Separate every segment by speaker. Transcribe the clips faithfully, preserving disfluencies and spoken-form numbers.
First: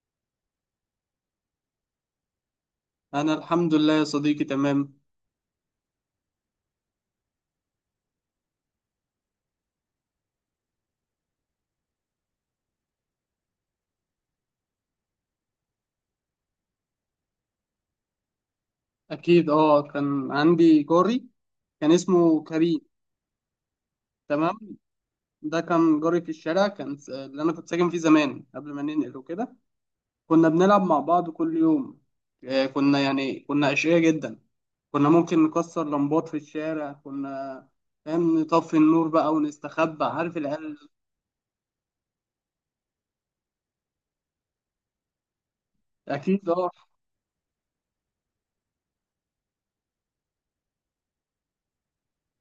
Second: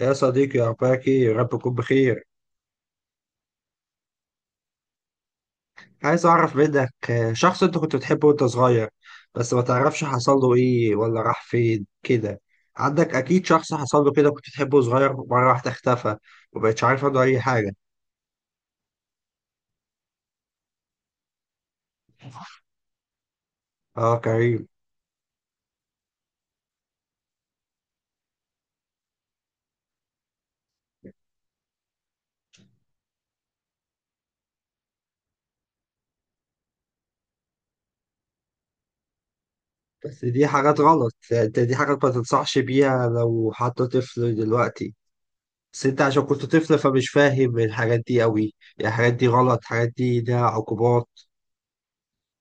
Speaker 1: يا صديقي، أخبارك إيه؟ يا رب تكون بخير.
Speaker 2: أنا الحمد لله يا صديقي، تمام.
Speaker 1: عايز أعرف منك آه، شخص أنت كنت بتحبه وأنت صغير، بس ما تعرفش حصل له إيه ولا راح فين كده. عندك أكيد شخص حصل له كده، كنت بتحبه صغير، مرة واحدة اختفى ومبقتش عارف عنه أي حاجة.
Speaker 2: أكيد، أه، كان عندي جاري، كان اسمه كريم.
Speaker 1: آه،
Speaker 2: تمام.
Speaker 1: كريم.
Speaker 2: ده كان جاري في الشارع، كان س- اللي أنا كنت ساكن فيه زمان قبل ما ننقل وكده. كنا بنلعب مع بعض كل يوم. آه، كنا يعني كنا أشقياء جدا. كنا ممكن نكسر لمبات في الشارع، كنا، فاهم، نطفي النور بقى ونستخبى،
Speaker 1: بس
Speaker 2: عارف،
Speaker 1: دي
Speaker 2: العيال.
Speaker 1: حاجات غلط، أنت دي حاجات ما تنصحش بيها لو حد طفل دلوقتي. بس أنت عشان كنت
Speaker 2: أكيد، أه.
Speaker 1: طفل فمش فاهم الحاجات دي أوي، يعني الحاجات دي غلط، الحاجات دي ليها عقوبات.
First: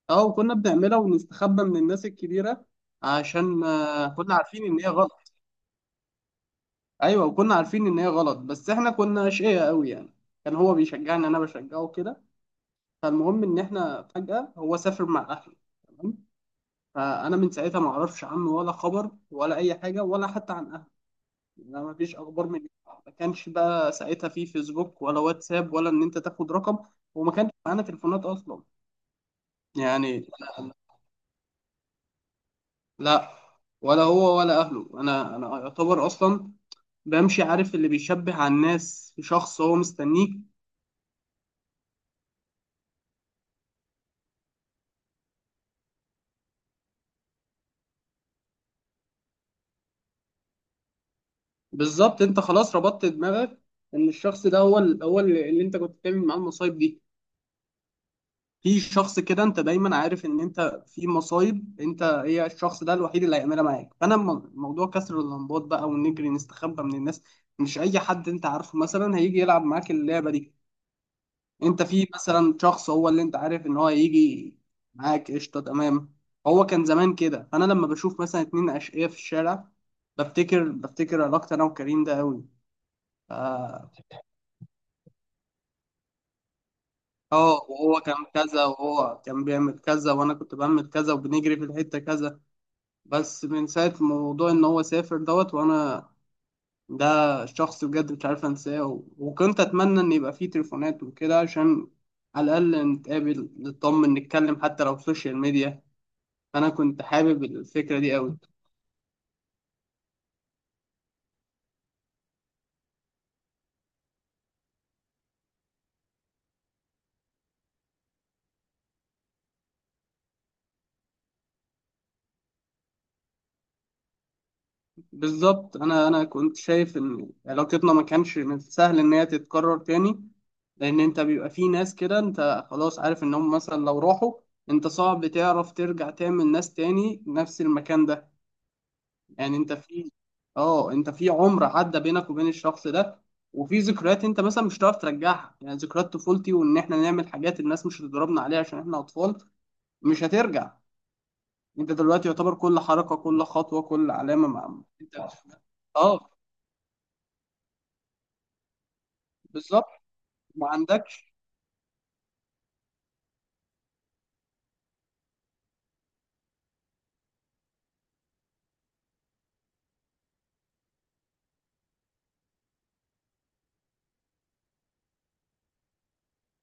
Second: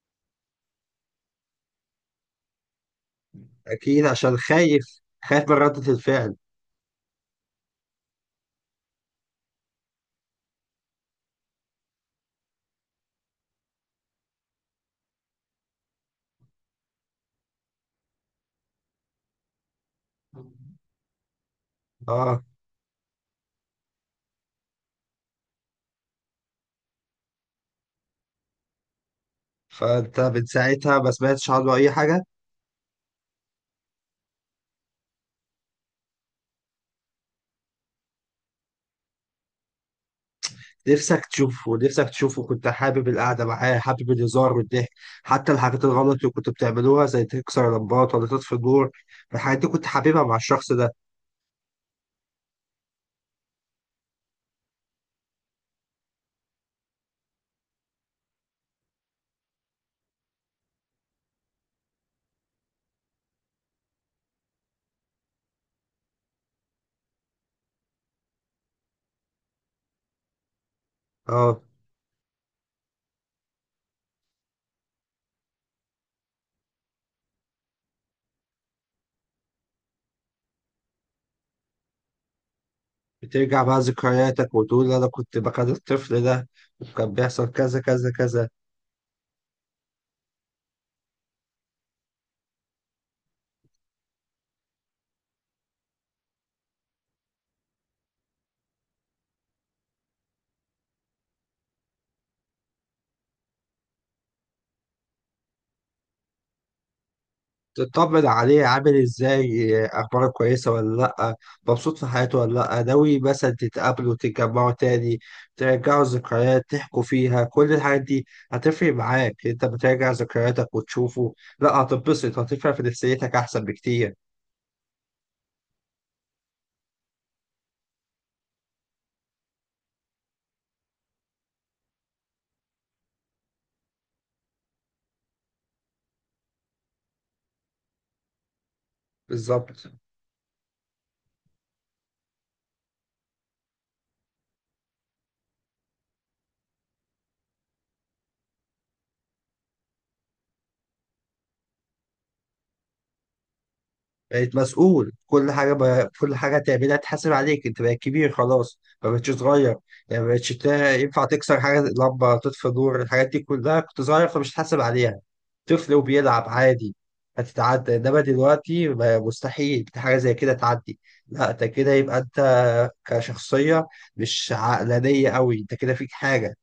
Speaker 2: أه، وكنا بنعملها ونستخبى من الناس الكبيرة، عشان
Speaker 1: أكيد
Speaker 2: آه، كنا
Speaker 1: عشان
Speaker 2: عارفين إن
Speaker 1: خايف،
Speaker 2: هي غلط.
Speaker 1: خايف من ردة الفعل.
Speaker 2: ايوه، وكنا عارفين ان هي غلط، بس احنا كنا اشقياء قوي، يعني. كان هو بيشجعني، انا بشجعه كده. فالمهم ان احنا فجأة هو سافر مع اهله. تمام. فانا من ساعتها ما اعرفش عنه ولا خبر ولا اي حاجه، ولا حتى عن اهله. لا، ما فيش
Speaker 1: اه،
Speaker 2: اخبار من. ما كانش بقى ساعتها في فيسبوك ولا واتساب ولا ان انت تاخد رقم. وما كانش معانا تليفونات اصلا.
Speaker 1: فانت
Speaker 2: يعني،
Speaker 1: من
Speaker 2: لا.
Speaker 1: ساعتها ما سمعتش عنه اي حاجه؟
Speaker 2: لا. ولا هو ولا اهله. انا انا يعتبر اصلا بمشي، عارف اللي بيشبه على الناس في شخص هو مستنيك.
Speaker 1: نفسك تشوفه، نفسك تشوفه، كنت حابب القعده معاه، حابب الهزار والضحك، حتى الحاجات الغلط اللي كنت بتعملوها زي تكسر لمبات ولا تطفي النور، الحاجات دي كنت حاببها مع الشخص ده.
Speaker 2: بالظبط، انت خلاص ربطت دماغك ان الشخص ده هو ال- هو اللي اللي انت كنت بتعمل معاه المصايب دي. في شخص كده انت دايما عارف ان انت في مصايب، انت هي الشخص ده الوحيد اللي هيعملها معاك. فانا م- موضوع كسر اللمبات بقى ونجري نستخبى من الناس، مش اي حد انت عارفه مثلا هيجي يلعب معاك اللعبه دي.
Speaker 1: اه،
Speaker 2: انت في مثلا شخص هو اللي انت عارف ان هو هيجي معاك، قشطه، تمام. هو كان زمان كده، فانا لما بشوف مثلا اتنين اشقياء في الشارع، بفتكر بفتكر علاقتي انا وكريم ده قوي.
Speaker 1: بترجع بقى ذكرياتك وتقول انا كنت بكره الطفل ده، وكان بيحصل
Speaker 2: اه،
Speaker 1: كذا
Speaker 2: وهو
Speaker 1: كذا
Speaker 2: كان
Speaker 1: كذا.
Speaker 2: كذا وهو كان بيعمل كذا وانا كنت بعمل كذا وبنجري في الحتة كذا. بس من ساعة موضوع ان هو سافر دوت، وانا، ده، شخص بجد مش عارف انساه، و- وكنت اتمنى ان يبقى فيه تليفونات وكده عشان على الاقل نتقابل، نطمن، نتكلم، حتى لو في السوشيال ميديا. فانا كنت حابب الفكرة دي
Speaker 1: تطمن
Speaker 2: قوي.
Speaker 1: عليه عامل ازاي، اخباره كويسه ولا لا، مبسوط في حياته ولا لا، ناوي مثلا تتقابلوا تتجمعوا تاني، ترجعوا الذكريات تحكوا فيها كل الحاجات دي. هتفرق معاك انت بتراجع ذكرياتك وتشوفه، لا هتتبسط، هتفرق في نفسيتك احسن بكتير.
Speaker 2: بالظبط، انا انا كنت شايف ان علاقتنا ما كانش من سهل ان هي تتكرر تاني، لان انت بيبقى في ناس كده، انت خلاص عارف انهم مثلا لو راحوا، انت صعب تعرف ترجع تعمل ناس تاني نفس المكان ده. يعني انت
Speaker 1: بالظبط.
Speaker 2: في اه انت في عمر عدى بينك وبين الشخص ده، وفي ذكريات انت مثلا مش هتعرف ترجعها، يعني ذكريات طفولتي وان احنا نعمل حاجات الناس مش هتضربنا عليها عشان احنا اطفال، مش هترجع. انت دلوقتي يعتبر كل حركة، كل خطوة، كل علامة
Speaker 1: بقيت
Speaker 2: مع
Speaker 1: مسؤول
Speaker 2: انت.
Speaker 1: كل حاجة بقى،
Speaker 2: اه،
Speaker 1: كل حاجة تعملها تحاسب عليك، انت بقيت كبير خلاص، ما بقتش صغير.
Speaker 2: بالظبط،
Speaker 1: يعني ما بقتش
Speaker 2: ما
Speaker 1: تا- ينفع
Speaker 2: عندكش.
Speaker 1: تكسر حاجة، لمبة تطفي نور، الحاجات دي كلها كنت صغير فمش هتحاسب عليها، طفل وبيلعب عادي، هتتعدى. انما دلوقتي ما- مستحيل حاجة زي كده تعدي، لا انت كده يبقى انت كشخصية مش عقلانية قوي، انت كده فيك حاجة.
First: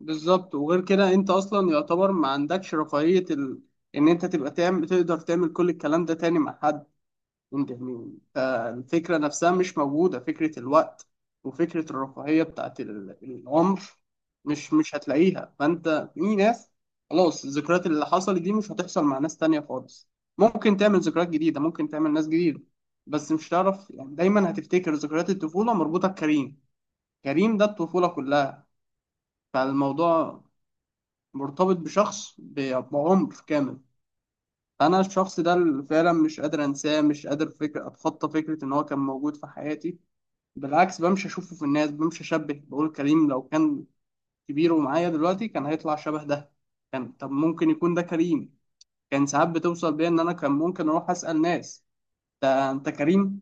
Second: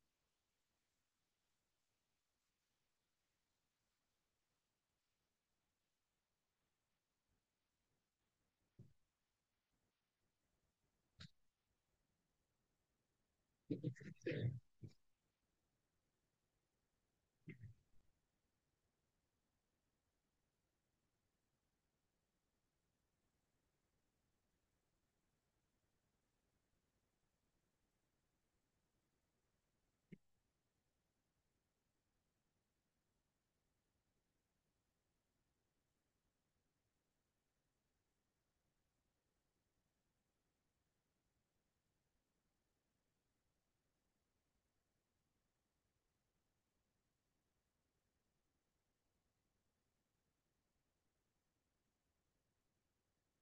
Speaker 2: بالظبط، وغير كده انت اصلا يعتبر ما عندكش رفاهية ال... ان انت تبقى تعمل، تقدر تعمل كل الكلام ده تاني مع حد. انت يعني ف- الفكرة نفسها مش موجودة، فكرة الوقت وفكرة الرفاهية بتاعت ال- العمر مش مش هتلاقيها. فانت في ناس، خلاص الذكريات اللي حصلت دي مش هتحصل مع ناس تانية خالص. ممكن تعمل ذكريات جديدة، ممكن تعمل ناس جديدة، بس مش هتعرف، يعني دايما هتفتكر ذكريات الطفولة مربوطة بكريم. كريم ده الطفولة كلها، فالموضوع مرتبط بشخص ب- بعمر كامل. انا الشخص ده اللي فعلا مش قادر انساه، مش قادر فكر اتخطى فكره ان هو كان موجود في حياتي. بالعكس، بمشي اشوفه في الناس، بمشي اشبه، بقول كريم لو كان كبير ومعايا دلوقتي كان هيطلع شبه ده، كان، طب ممكن يكون ده كريم، كان ساعات بتوصل بيا ان انا كان ممكن اروح اسال ناس، ده انت كريم؟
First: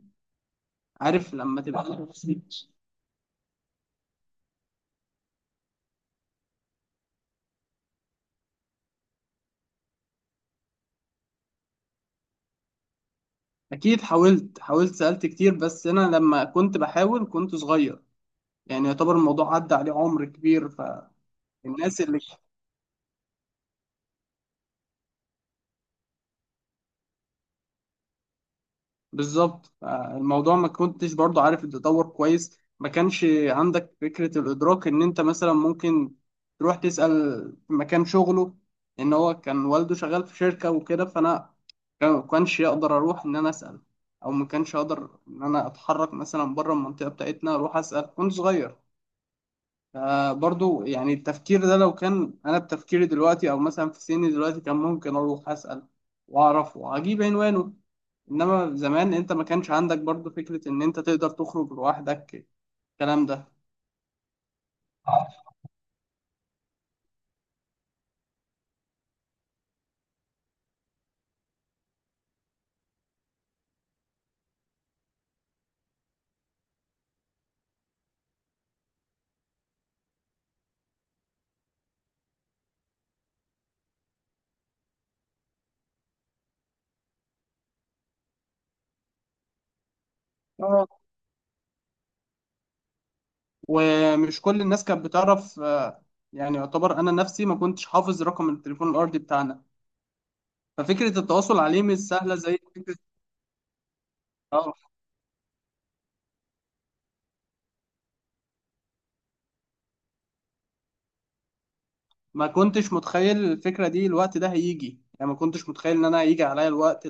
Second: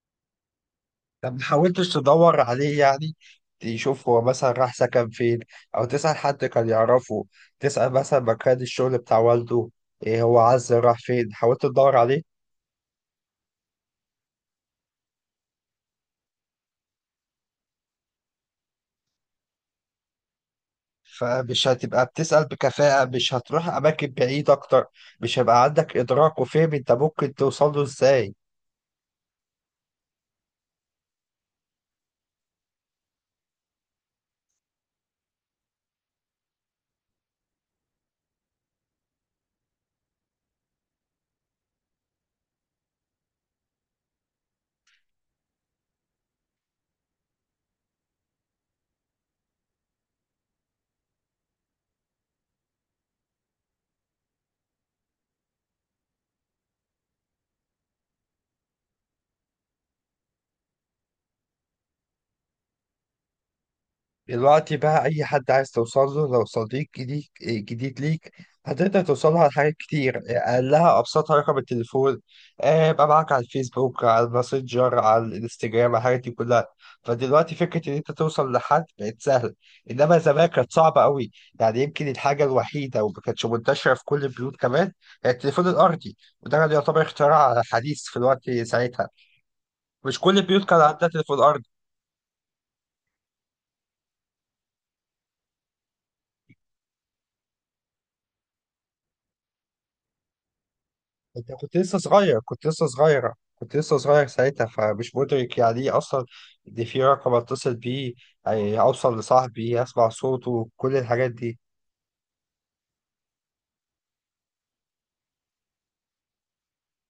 Speaker 1: طب
Speaker 2: عارف
Speaker 1: ما
Speaker 2: لما
Speaker 1: حاولتش
Speaker 2: تبقى.
Speaker 1: تدور عليه يعني؟ تشوف هو مثلا راح سكن فين، او تسأل حد كان يعرفه، تسأل مثلا مكان الشغل بتاع والده، ايه هو عز راح فين؟ حاولت تدور عليه؟
Speaker 2: اكيد حاولت، حاولت، سالت كتير، بس انا لما كنت بحاول كنت صغير، يعني يعتبر الموضوع عدى عليه عمر كبير. ف
Speaker 1: فمش
Speaker 2: الناس
Speaker 1: هتبقى
Speaker 2: اللي.
Speaker 1: بتسأل بكفاءة، مش هتروح أماكن بعيد أكتر، مش هيبقى عندك إدراك وفهم أنت ممكن توصل له إزاي.
Speaker 2: بالظبط، آه، الموضوع ما كنتش برضو عارف التطور كويس. ما كانش عندك فكرة الإدراك إن أنت مثلا ممكن تروح تسأل في مكان شغله، إن هو كان والده شغال في شركة وكده، فأنا كان- ما كانش يقدر أروح إن أنا أسأل، أو ما كانش أقدر إن أنا أتحرك مثلا بره المنطقة بتاعتنا أروح أسأل، كنت صغير. آه برضو يعني التفكير ده، لو كان انا بتفكيري دلوقتي او مثلا في سني دلوقتي، كان ممكن اروح اسال واعرف واجيب عنوانه. انما زمان انت ما كانش عندك برضو فكره ان انت تقدر تخرج لوحدك الكلام ده.
Speaker 1: دلوقتي بقى أي حد عايز توصل له، لو صديق جديد جديد ليك، هتقدر توصل له على حاجات كتير، أقلها أبسطها رقم التليفون، آه، يبقى معاك على الفيسبوك، على الماسنجر، على الانستجرام، على الحاجات دي كلها. فدلوقتي فكرة إن أنت توصل لحد بقت سهلة، إنما زمان كانت صعبة قوي. يعني يمكن الحاجة الوحيدة وما كانتش منتشرة في كل البيوت كمان هي التليفون الأرضي، وده كان يعتبر اختراع حديث في الوقت ساعتها، مش كل البيوت كان
Speaker 2: اه،
Speaker 1: عندها تليفون أرضي.
Speaker 2: ومش كل الناس كانت بتعرف، آه، يعني يعتبر انا نفسي ما كنتش حافظ رقم التليفون الارضي بتاعنا. ففكره
Speaker 1: انت
Speaker 2: التواصل
Speaker 1: كنت
Speaker 2: عليه
Speaker 1: لسه
Speaker 2: مش سهله
Speaker 1: صغير،
Speaker 2: زي
Speaker 1: كنت لسه
Speaker 2: فكره.
Speaker 1: صغيرة، كنت لسه صغير ساعتها
Speaker 2: اه،
Speaker 1: فمش مدرك يعني ايه اصلا، ان في رقم اتصل بيه، يعني اوصل لصاحبي اسمع صوته، كل الحاجات دي.
Speaker 2: ما كنتش متخيل الفكره دي الوقت ده هيجي، يعني ما كنتش متخيل ان انا هيجي عليا الوقت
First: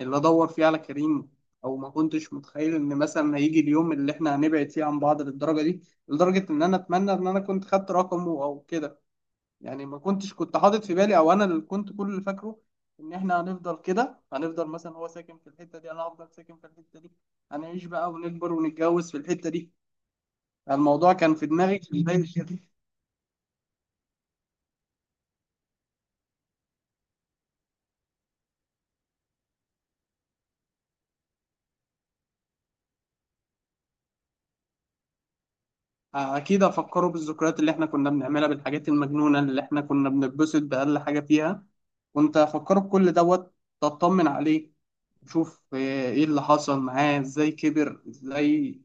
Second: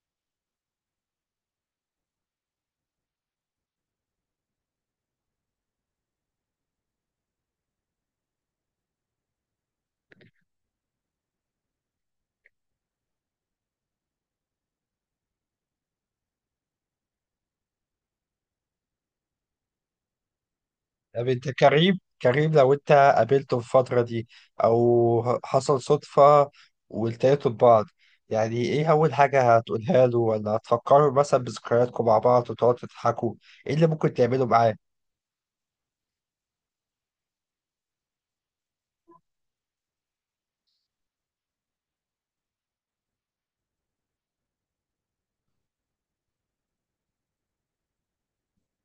Speaker 2: اللي ادور فيه على كريم، او ما كنتش متخيل ان مثلا هيجي اليوم اللي احنا هنبعد فيه عن بعض للدرجه دي، لدرجه ان انا اتمنى ان انا كنت خدت رقمه او كده. يعني ما كنتش، كنت حاطط في بالي، او انا اللي كنت كل اللي فاكره ان احنا هنفضل كده، هنفضل مثلا هو ساكن في الحته دي انا هفضل ساكن في الحته دي، هنعيش بقى ونكبر ونتجوز في الحته دي. الموضوع
Speaker 1: طب
Speaker 2: كان في
Speaker 1: انت
Speaker 2: دماغي
Speaker 1: كريم،
Speaker 2: في بدايه
Speaker 1: كريم
Speaker 2: كده.
Speaker 1: لو انت قابلته في الفترة دي، او ه- حصل صدفة والتقيتوا ببعض، يعني ايه اول حاجة هتقولها له؟ ولا هتفكروا مثلا بذكرياتكم مع بعض وتقعدوا تضحكوا؟ ايه اللي ممكن تعمله معاه؟
Speaker 2: اكيد افكره بالذكريات اللي احنا كنا بنعملها، بالحاجات المجنونه اللي احنا كنا بنتبسط باقل حاجه فيها، وانت افكره بكل دوت، تطمن عليه، تشوف ايه اللي حصل معاه ازاي، كبر ازاي،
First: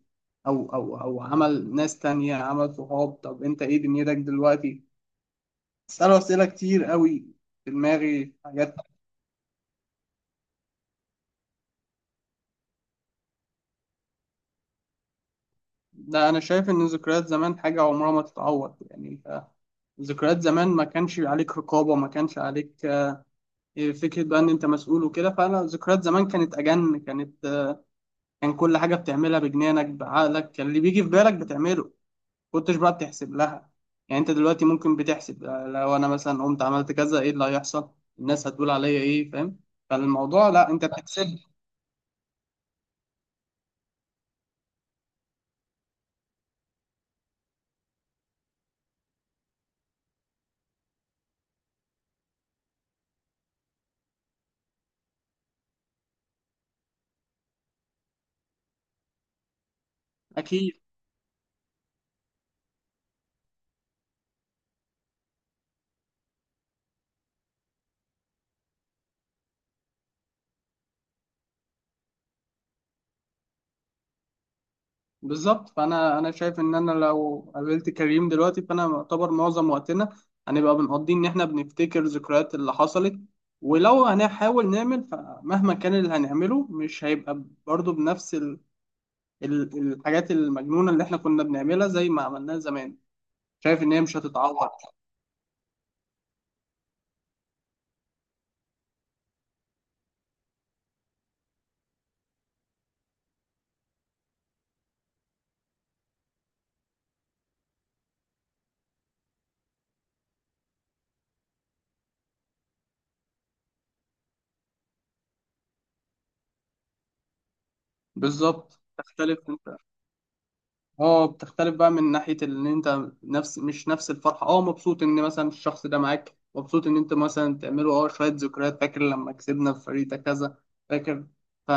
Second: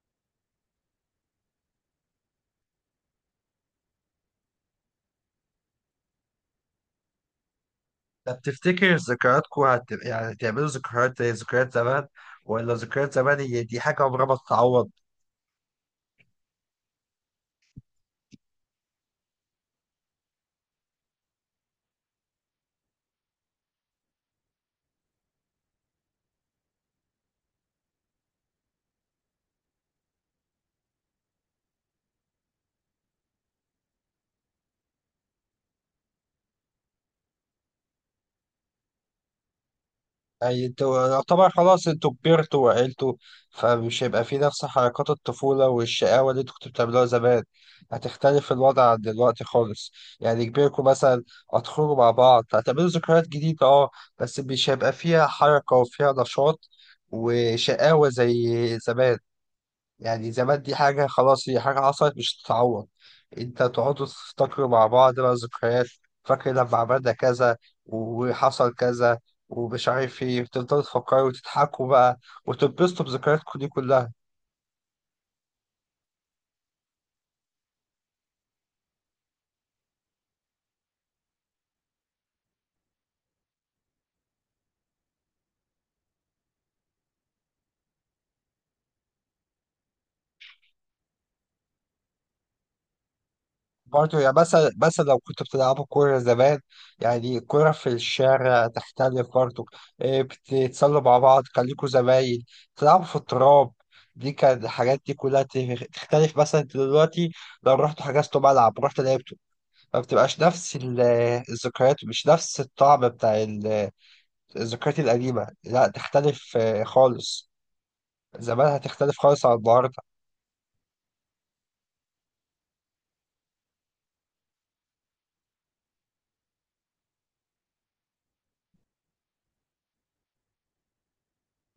Speaker 2: او او او عمل ناس تانية، عمل صحاب، طب انت ايه دنيتك دلوقتي، اساله اسئله كتير قوي في دماغي
Speaker 1: طب
Speaker 2: حاجات.
Speaker 1: تفتكر ذكرياتكم هت... يعني هتعملوا ذكريات زي ذكريات زمان، ولا ذكريات زمان هي دي حاجة عمرها ما تتعوض؟
Speaker 2: ده انا شايف ان ذكريات زمان حاجه عمرها ما تتعوض، يعني انت ذكريات زمان ما كانش عليك رقابة، ما كانش عليك فكرة بقى إن أنت مسؤول وكده. فأنا ذكريات زمان كانت أجن، كانت كان كل حاجة بتعملها بجنانك بعقلك، كان اللي بيجي في بالك بتعمله، كنتش بقى بتحسب لها. يعني أنت دلوقتي ممكن بتحسب، لو أنا مثلا قمت عملت كذا إيه اللي هيحصل، الناس هتقول عليا إيه، فاهم، فالموضوع
Speaker 1: يعني
Speaker 2: لا، أنت
Speaker 1: انتوا
Speaker 2: بتحسب.
Speaker 1: يعتبر خلاص انتوا كبرتوا وعقلتوا، فمش هيبقى في نفس حركات الطفولة والشقاوة اللي انتوا كنتوا بتعملوها زمان، هتختلف الوضع عن دلوقتي خالص. يعني كبركم مثلا، هتخرجوا مع بعض، هتعملوا ذكريات جديدة، اه، بس مش هيبقى فيها حركة وفيها نشاط وشقاوة زي زمان. يعني زمان دي
Speaker 2: أكيد.
Speaker 1: حاجة خلاص، هي حاجة حصلت مش تتعوض. انت تقعدوا تفتكروا مع بعض بقى ذكريات، فاكر لما عملنا كذا وحصل كذا ومش عارف ايه، تفضلوا تفكروا وتضحكوا بقى وتتبسطوا بذكرياتكم دي كلها.
Speaker 2: بالظبط، فانا انا شايف ان انا لو قابلت كريم دلوقتي، فانا يعتبر معظم وقتنا هنبقى بنقضي ان احنا بنفتكر ذكريات اللي حصلت، ولو هنحاول نعمل، فمهما كان اللي هنعمله مش هيبقى برضه بنفس ال... ال... الحاجات المجنونة اللي احنا كنا بنعملها زي ما عملناها زمان، شايف ان هي مش
Speaker 1: برضه يعني
Speaker 2: هتتعوض.
Speaker 1: مثلا مثلا لو كنتوا بتلعبوا كورة زمان، يعني كورة في الشارع تختلف برضه، إيه، بتتسلوا مع بعض، خليكوا زمايل، تلعبوا في التراب، دي كان الحاجات دي كلها تختلف مثلا دلوقتي لو رحتوا حجزتوا ملعب، رحت لعبت، ما بتبقاش نفس ال- الذكريات، مش نفس الطعم بتاع ال- الذكريات القديمة، لا تختلف، آه، خالص. زمانها
Speaker 2: بالظبط،
Speaker 1: تختلف
Speaker 2: تختلف
Speaker 1: خالص عن
Speaker 2: انت.
Speaker 1: النهاردة.
Speaker 2: اه، بتختلف بقى من ناحية ان انت نفس مش نفس الفرحة، اه مبسوط ان مثلا الشخص ده معاك، مبسوط ان انت مثلا تعملوا اه شوية ذكريات، فاكر لما كسبنا في فريق ده كذا، فاكر،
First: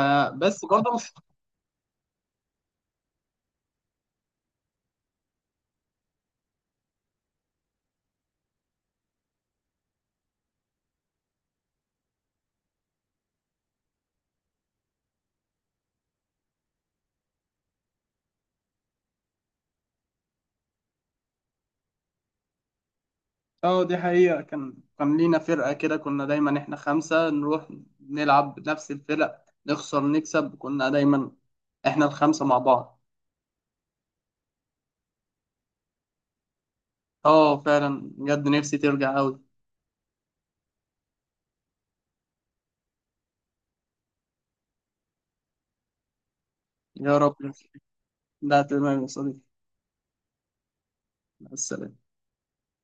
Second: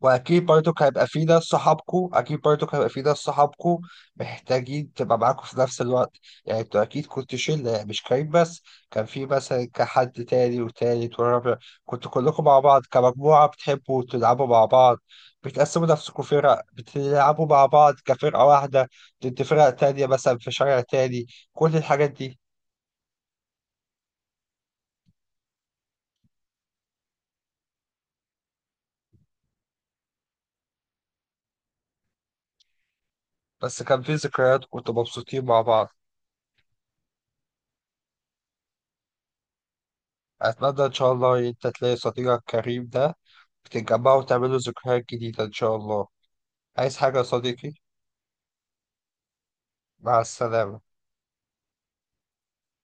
Speaker 1: واكيد برضك
Speaker 2: برضه
Speaker 1: هيبقى
Speaker 2: مش.
Speaker 1: في ناس صحابكو، اكيد برضك هيبقى في ناس صحابكو محتاجين تبقى معاكو في نفس الوقت. يعني انتوا اكيد كنتوا شله، يعني مش كريم بس، كان في مثلا كحد تاني وتالت ورابع، كنتوا كلكم مع بعض كمجموعه بتحبوا تلعبوا مع بعض، بتقسموا نفسكم فرق بتلعبوا مع بعض كفرقه واحده ضد فرق تانيه مثلا في شارع تاني، كل الحاجات دي.
Speaker 2: اه، دي حقيقة، كان كان لينا فرقة كده، كنا دايما احنا خمسة نروح نلعب نفس الفرق، نخسر، نكسب، كنا دايما احنا الخمسة مع بعض.
Speaker 1: بس كان في ذكريات كنتوا مبسوطين مع بعض.
Speaker 2: اه، فعلا بجد نفسي ترجع اوي.
Speaker 1: اتمنى ان شاء الله إن انت تلاقي صديقك كريم ده، تتجمعوا وتعملوا ذكريات جديدة إن شاء الله. عايز حاجة
Speaker 2: يا
Speaker 1: يا
Speaker 2: رب،
Speaker 1: صديقي؟
Speaker 2: ده تمام يا صديقي،
Speaker 1: مع السلامة.
Speaker 2: مع السلامة.